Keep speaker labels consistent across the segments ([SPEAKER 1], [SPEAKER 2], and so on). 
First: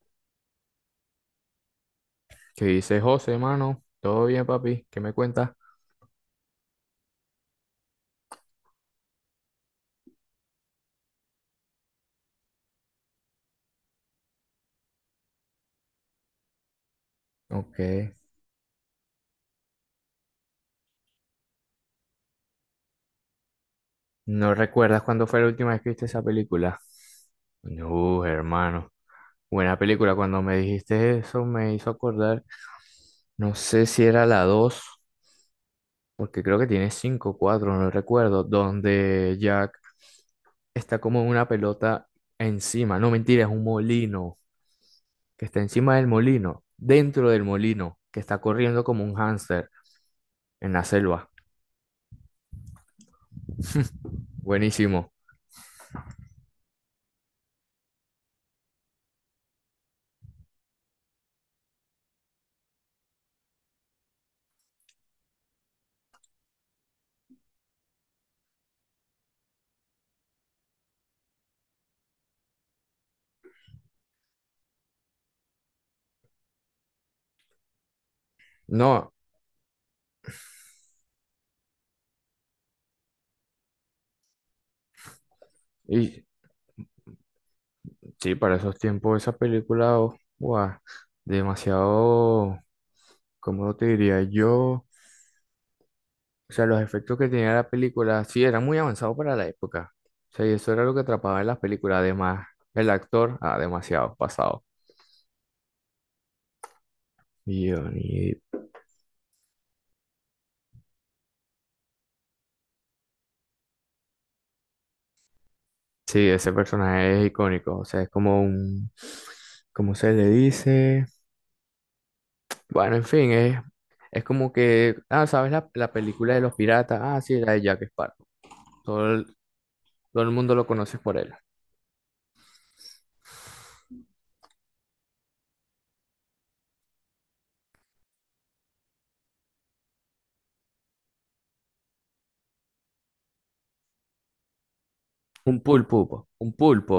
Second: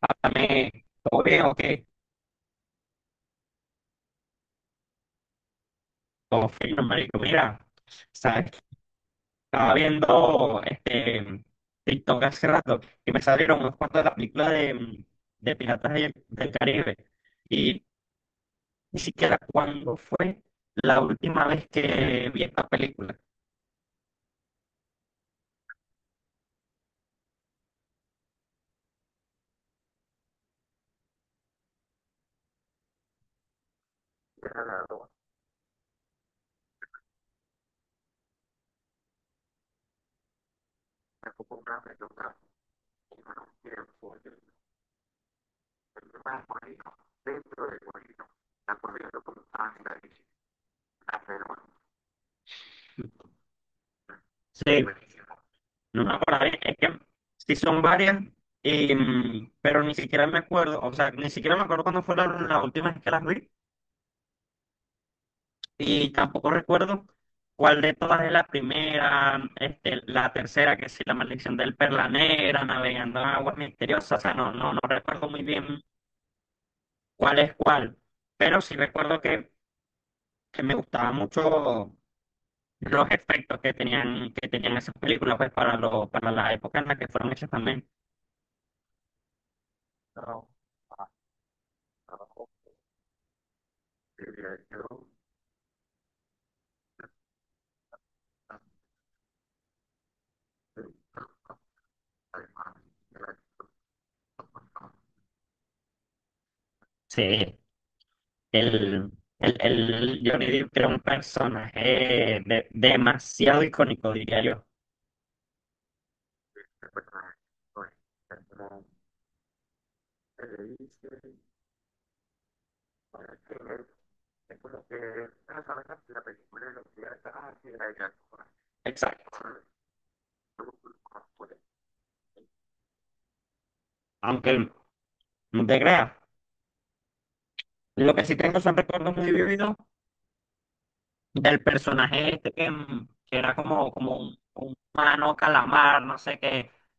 [SPEAKER 1] Háblame, ¿todo bien o qué?
[SPEAKER 2] ¿Qué dice José, hermano? ¿Todo bien, papi? ¿Qué me cuentas?
[SPEAKER 1] Todo fino, marico. Mira, sabes estaba viendo TikTok hace rato y me salieron unos cuantos de la película de Piratas del Caribe.
[SPEAKER 2] Ok.
[SPEAKER 1] Y ni siquiera cuándo fue la última vez que vi esta película.
[SPEAKER 2] ¿No recuerdas cuándo fue la última vez que viste esa película? No, hermano. Buena película. Cuando me dijiste eso me hizo acordar. No sé si era la 2 porque creo que tiene 5 o 4, no recuerdo. Donde Jack está como en una pelota encima. No, mentira, es un molino. Que está encima del molino. Dentro del molino. Que está corriendo como un hámster en la selva.
[SPEAKER 1] Sí,
[SPEAKER 2] Buenísimo.
[SPEAKER 1] no me acuerdo. Es que sí son varias, pero ni siquiera me acuerdo. O sea, ni siquiera me acuerdo cuándo fue la última vez que las vi. Y tampoco recuerdo cuál de todas es la primera, la tercera, que sí, la maldición del Perla Negra, navegando en aguas misteriosas, o sea, no recuerdo muy bien cuál es cuál, pero sí
[SPEAKER 2] No,
[SPEAKER 1] recuerdo que me gustaban mucho los efectos que tenían esas películas, pues, para
[SPEAKER 2] y
[SPEAKER 1] para la época en la que fueron hechas también.
[SPEAKER 2] sí, para esos tiempos esa película, oh,
[SPEAKER 1] Pero
[SPEAKER 2] guau, demasiado, ¿cómo te diría yo? O sea, los efectos que tenía la película, sí, eran muy avanzados para la época. O sea, y eso era lo que atrapaba en las películas. Además, el actor, ah, demasiado pasado.
[SPEAKER 1] sí,
[SPEAKER 2] Y, yo, y-
[SPEAKER 1] el, el Johnny Depp era un personaje de- demasiado icónico, diría yo.
[SPEAKER 2] sí, ese personaje es icónico. O sea, es como un, ¿cómo se le dice? Bueno, en fin, es como que, ah, ¿sabes la película de los piratas? Ah, sí, la de Jack Sparrow. Todo el-
[SPEAKER 1] Exacto.
[SPEAKER 2] Todo el mundo lo conoce por él.
[SPEAKER 1] Aunque no te creas, lo que sí tengo son recuerdos muy vividos del personaje este que era como, como un humano
[SPEAKER 2] Un pulpo,
[SPEAKER 1] calamar,
[SPEAKER 2] po,
[SPEAKER 1] no sé
[SPEAKER 2] un
[SPEAKER 1] qué.
[SPEAKER 2] pulpo.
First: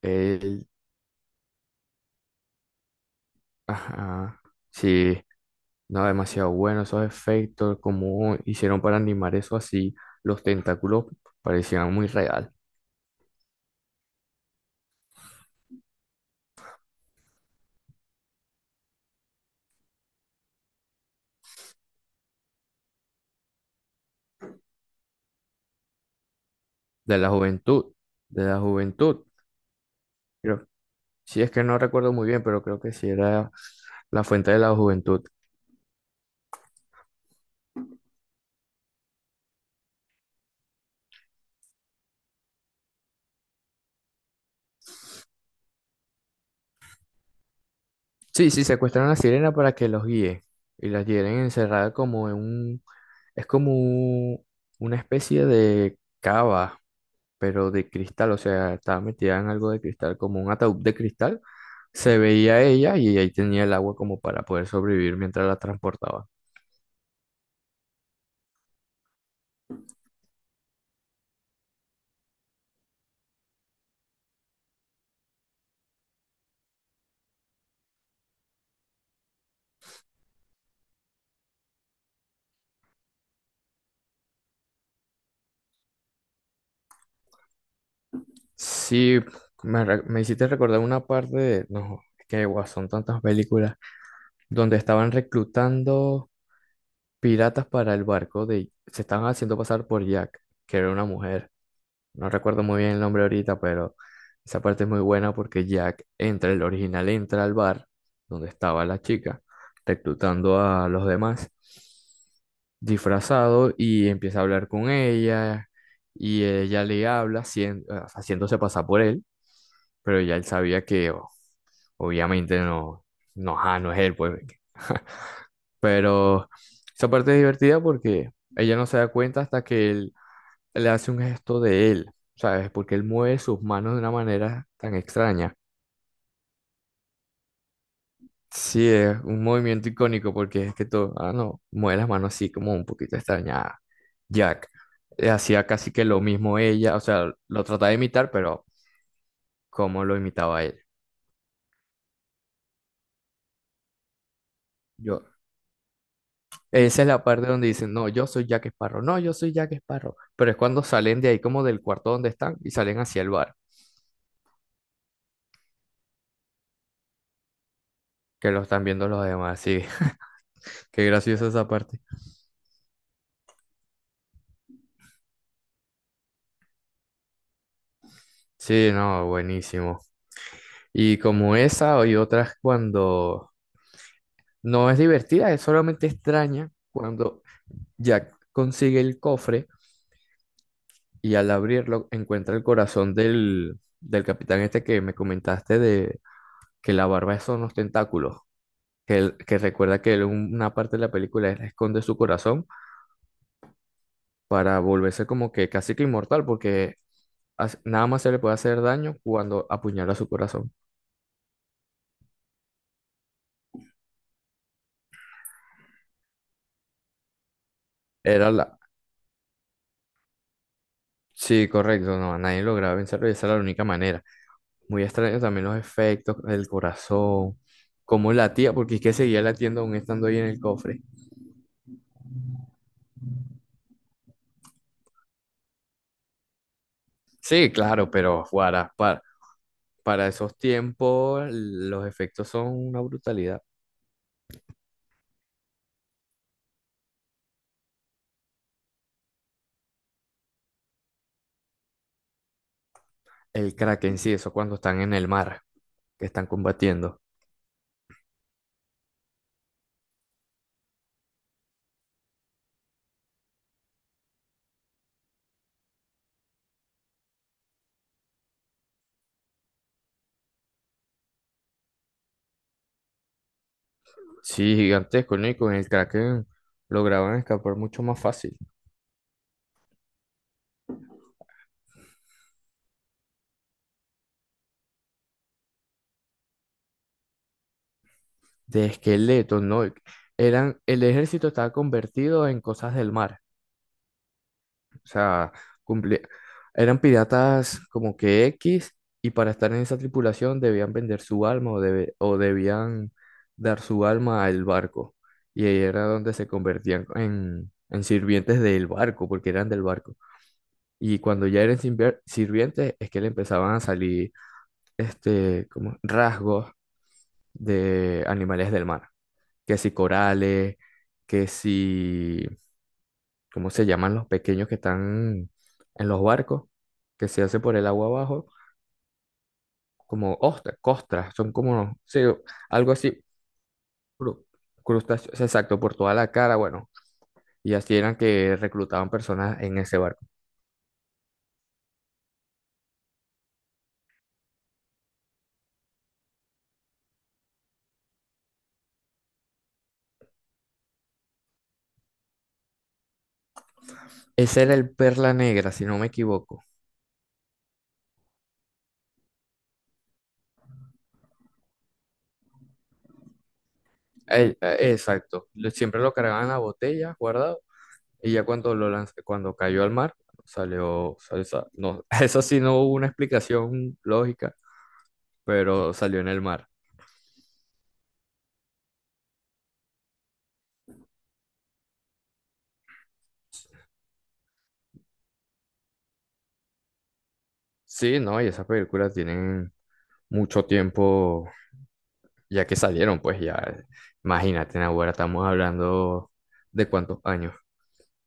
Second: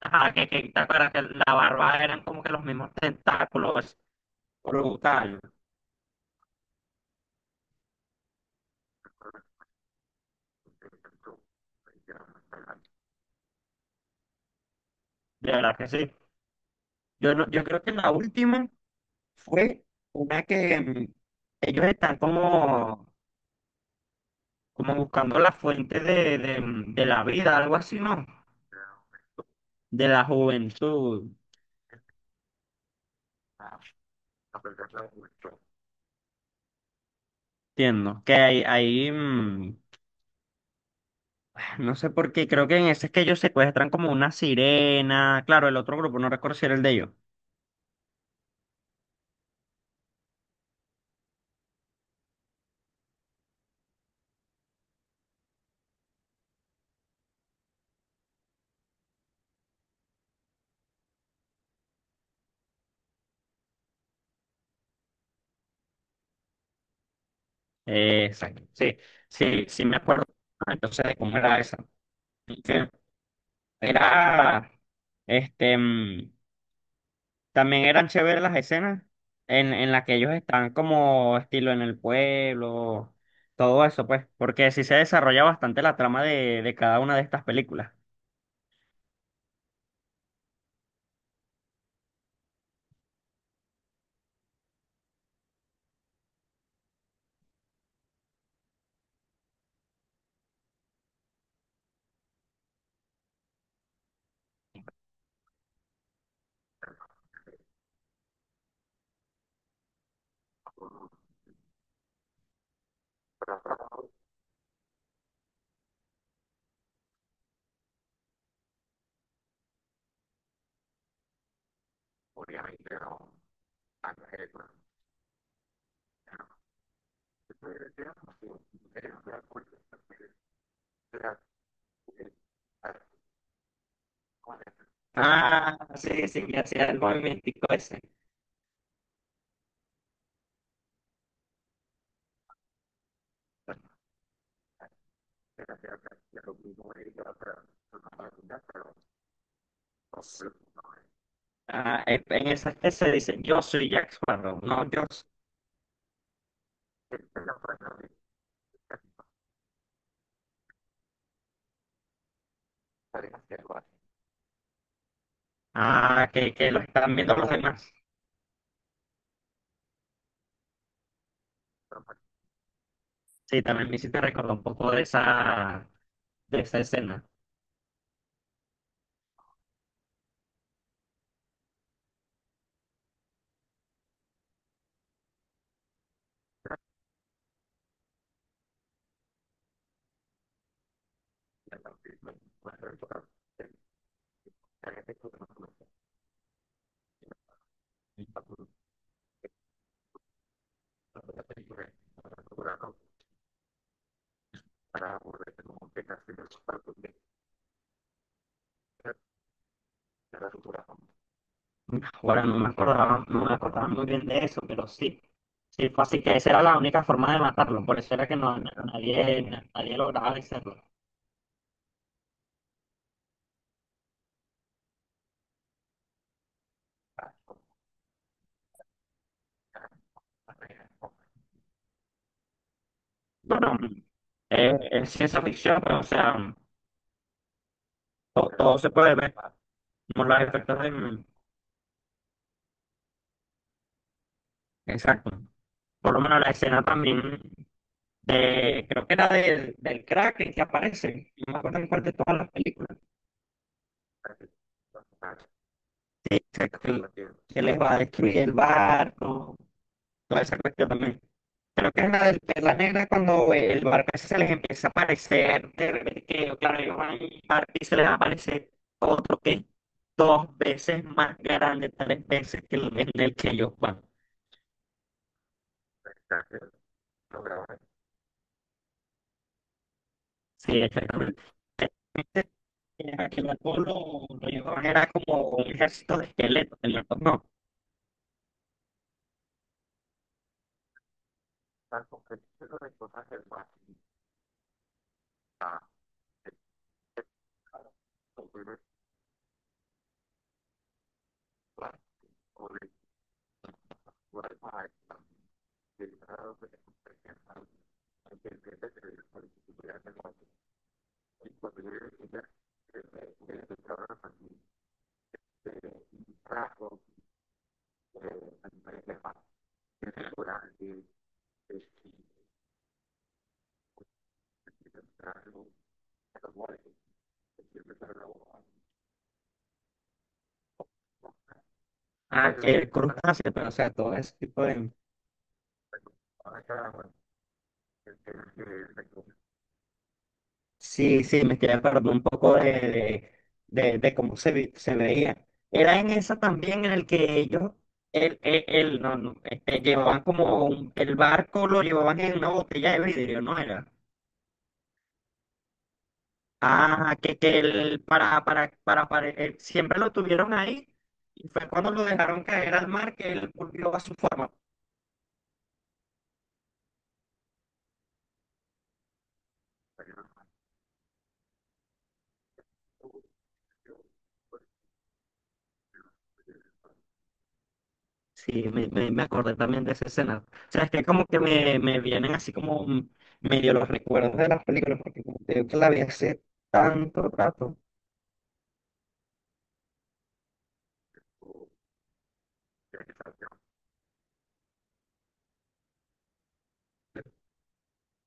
[SPEAKER 1] Ajá,
[SPEAKER 2] El,
[SPEAKER 1] que te acuerdas que la barba eran como que los mismos tentáculos,
[SPEAKER 2] ajá, sí,
[SPEAKER 1] brutal.
[SPEAKER 2] no, demasiado bueno esos efectos, como hicieron para animar eso así, los tentáculos parecían muy real.
[SPEAKER 1] De verdad que sí. Yo, no- Yo creo que la última fue una que ellos están como, como buscando la fuente de
[SPEAKER 2] De
[SPEAKER 1] la
[SPEAKER 2] la
[SPEAKER 1] vida, algo
[SPEAKER 2] juventud,
[SPEAKER 1] así, ¿no?
[SPEAKER 2] de la juventud,
[SPEAKER 1] De la
[SPEAKER 2] creo,
[SPEAKER 1] juventud.
[SPEAKER 2] sí es que no recuerdo muy bien, pero creo que sí era la fuente de la juventud.
[SPEAKER 1] Entiendo. Que ahí, ahí, mm, No sé por qué, creo que en ese es que ellos secuestran como una sirena. Claro, el otro grupo, no recuerdo si era el de ellos.
[SPEAKER 2] Sí, sí, secuestran a la sirena para que los guíe y las tienen encerrada como en un, es como una especie de cava pero de cristal, o sea, estaba metida en algo de cristal, como un ataúd de cristal. Se veía ella y ahí tenía el agua como para poder sobrevivir mientras la transportaba.
[SPEAKER 1] Exacto. Sí, sí me acuerdo. Entonces, de cómo era esa. Que Era, este, mm, También eran chéveres las escenas en las que ellos están como estilo en el pueblo, todo eso, pues, porque sí se desarrolla bastante la trama de cada una de estas películas.
[SPEAKER 2] Sí, me hiciste recordar una parte de, no, es que guau, son tantas películas, donde estaban reclutando piratas para el barco de, se estaban haciendo pasar por Jack, que era una mujer. No recuerdo muy bien el nombre ahorita, pero esa parte es muy buena porque Jack entra, el original entra al bar donde estaba la chica, reclutando a los demás, disfrazado y empieza a hablar con ella y ella le habla haciéndose pasar por él, pero ya él sabía que obviamente
[SPEAKER 1] Obviamente,
[SPEAKER 2] no,
[SPEAKER 1] no,
[SPEAKER 2] no, ajá, no es él, pues. Pero esa parte es divertida porque ella no se da cuenta
[SPEAKER 1] pero-
[SPEAKER 2] hasta que él le hace un gesto de él, ¿sabes? Porque él mueve sus manos de una manera tan extraña.
[SPEAKER 1] Ah, sí, sí, que hacía el movimiento ese.
[SPEAKER 2] Sí, es un movimiento icónico porque es que todo, ah, no, mueve las manos así como un poquito extraña. Jack hacía casi que lo mismo ella, o sea, lo trataba de imitar, pero como lo imitaba él.
[SPEAKER 1] Ah, en esas que se dicen, yo soy Jack Sparrow, no yo
[SPEAKER 2] Yo,
[SPEAKER 1] soy.
[SPEAKER 2] esa es la parte donde dicen, no, yo soy Jack Sparrow, no, yo soy Jack Sparrow. Pero es cuando salen de ahí como del cuarto donde están y salen hacia el
[SPEAKER 1] Gabriel
[SPEAKER 2] bar,
[SPEAKER 1] Figueroa. Ah, que lo están viendo los demás.
[SPEAKER 2] que lo están viendo los demás, sí, qué graciosa esa parte.
[SPEAKER 1] Sí, también me hiciste recordar un poco de esa escena.
[SPEAKER 2] Sí, no, buenísimo. Y como esa, hay otras cuando no es divertida, es solamente extraña cuando Jack consigue el cofre y al abrirlo encuentra el corazón del capitán este que me comentaste de que la barba son los tentáculos, que, que recuerda que él en una parte de la película él esconde su corazón para volverse como que casi que inmortal porque nada más se le puede hacer daño cuando apuñala su corazón.
[SPEAKER 1] Ahora no me acordaba, no me acordaba muy bien de eso, pero sí. Sí, fue así que esa era la única forma de matarlo, por eso era que
[SPEAKER 2] Era la...
[SPEAKER 1] nadie, nadie lograba vencerlo.
[SPEAKER 2] Sí, correcto, no, nadie lograba vencerlo y esa era la única manera. Muy extraño también los efectos, el corazón, cómo latía, porque es que seguía latiendo aún estando ahí en el cofre.
[SPEAKER 1] Bueno, es ciencia ficción, pero, o sea,
[SPEAKER 2] Sí, claro, pero
[SPEAKER 1] to- todo, se puede ver, como
[SPEAKER 2] para
[SPEAKER 1] los
[SPEAKER 2] esos
[SPEAKER 1] efectos de...
[SPEAKER 2] tiempos los efectos son una brutalidad.
[SPEAKER 1] Exacto. Por lo menos la escena también de- creo que era del Kraken que aparece, no me acuerdo en cuál de todas las películas,
[SPEAKER 2] El Kraken, sí, eso cuando están en el mar, que están combatiendo.
[SPEAKER 1] que les va a destruir el barco, toda esa cuestión también. Creo que es la de la Negra cuando el barco ese se les empieza a aparecer, de repente claro, ellos van y parte y se les aparece otro que es dos veces más grande, tres veces que el en el que ellos van.
[SPEAKER 2] Sí, gigantesco, ¿no? Y con el Kraken lograban escapar mucho más fácil.
[SPEAKER 1] Sí, exactamente. Este, aquel barco lo llevaban, era como un ejército de esqueletos, el barco no.
[SPEAKER 2] De esqueletos, ¿no? Eran, el ejército estaba convertido en cosas del mar. O sea, cumple- eran piratas como que X y para estar en esa tripulación debían vender su alma o, o debían dar su alma al barco. Y ahí era donde se convertían en sirvientes del barco, porque eran del barco. Y cuando ya eran sirvientes es que le empezaban a salir este, como rasgos de animales del mar. Que si corales, que si ¿cómo se llaman los pequeños que están en los barcos? Que se hace por el agua abajo, como ostras, costras, son como, sí,
[SPEAKER 1] Ah, que
[SPEAKER 2] algo así,
[SPEAKER 1] crustáceos, pero o sea, todo ese
[SPEAKER 2] cru-
[SPEAKER 1] tipo de...
[SPEAKER 2] crustáceos, exacto, por toda la cara, bueno, y así eran que reclutaban personas en ese barco.
[SPEAKER 1] Sí, sí, me estoy de un poco de cómo se, vi- se veía. Era en esa también en el que ellos, el- no, no, este, llevaban como un- el barco, lo llevaban en una botella de vidrio, ¿no era?
[SPEAKER 2] Ese era el Perla Negra, si no me equivoco.
[SPEAKER 1] Ah, que el, para- siempre lo tuvieron ahí y fue cuando lo dejaron caer al mar que él volvió a su forma.
[SPEAKER 2] El- Exacto, lo- siempre lo cargaban en la botella, guardado, y ya cuando cuando cayó al mar, salió esa- no, eso sí no hubo una explicación lógica, pero salió en el mar.
[SPEAKER 1] Sí, me acordé también de esa escena. O sea, es que como que me vienen así como medio los recuerdos de las películas, porque como te digo que la vi hace tanto rato,
[SPEAKER 2] Sí, no, y esas películas tienen mucho tiempo ya que salieron, pues ya, imagínate, ahora estamos hablando de cuántos años,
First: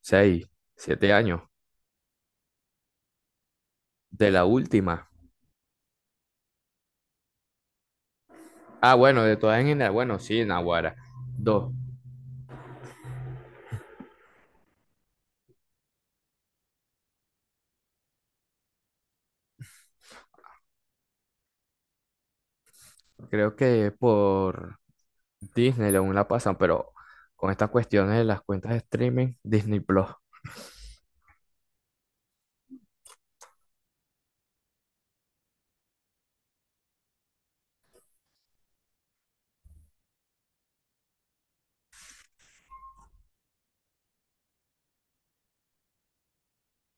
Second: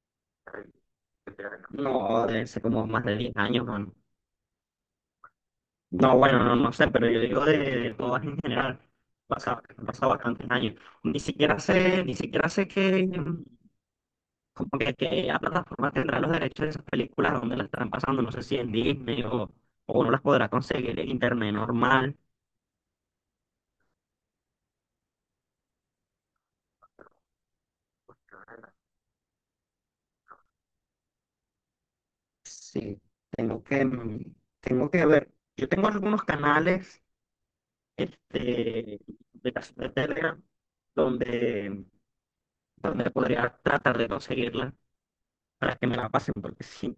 [SPEAKER 2] 6, 7 años,
[SPEAKER 1] no, debe ser como más de 10 años, mano.
[SPEAKER 2] de la última.
[SPEAKER 1] No, bueno, no, no sé, pero yo digo de todas en general,
[SPEAKER 2] Ah, bueno, de todas
[SPEAKER 1] pasa-
[SPEAKER 2] en
[SPEAKER 1] han
[SPEAKER 2] general,
[SPEAKER 1] pasado
[SPEAKER 2] bueno, sí,
[SPEAKER 1] bastantes años.
[SPEAKER 2] Naguará,
[SPEAKER 1] Ni siquiera
[SPEAKER 2] dos.
[SPEAKER 1] sé, como que la plataforma tendrá los derechos de esas películas donde las están pasando, no sé si en Disney o uno las podrá conseguir en internet normal.
[SPEAKER 2] Creo que por Disney aún la pasan, pero con estas cuestiones de las cuentas de streaming, Disney Plus,
[SPEAKER 1] Sí, tengo que, mm, tengo que ver. Yo tengo algunos canales este, de, cas- de Telegram donde, donde podría tratar de conseguirla para que me la pasen, porque sí,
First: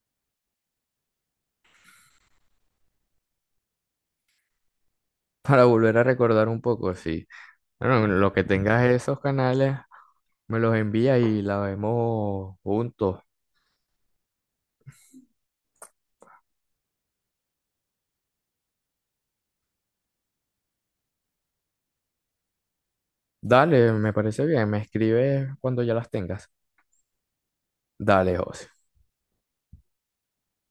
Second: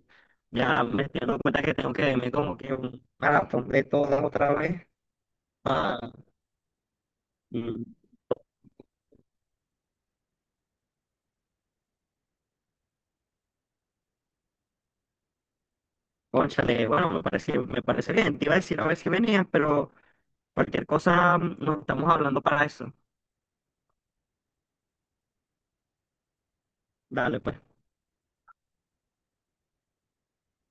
[SPEAKER 1] ya me estoy dando cuenta que tengo que verme como que un maratón de todo otra vez.
[SPEAKER 2] para volver
[SPEAKER 1] Ah,
[SPEAKER 2] a recordar un poco, sí.
[SPEAKER 1] y,
[SPEAKER 2] Bueno, lo que tengas esos canales, me los envía y la vemos juntos.
[SPEAKER 1] cónchale, bueno, me parece bien. Te iba a decir a ver si venías, pero cualquier cosa nos estamos hablando para eso.
[SPEAKER 2] Dale, me parece bien. Me escribes cuando ya las tengas.
[SPEAKER 1] Dale, pues.
[SPEAKER 2] Dale, José.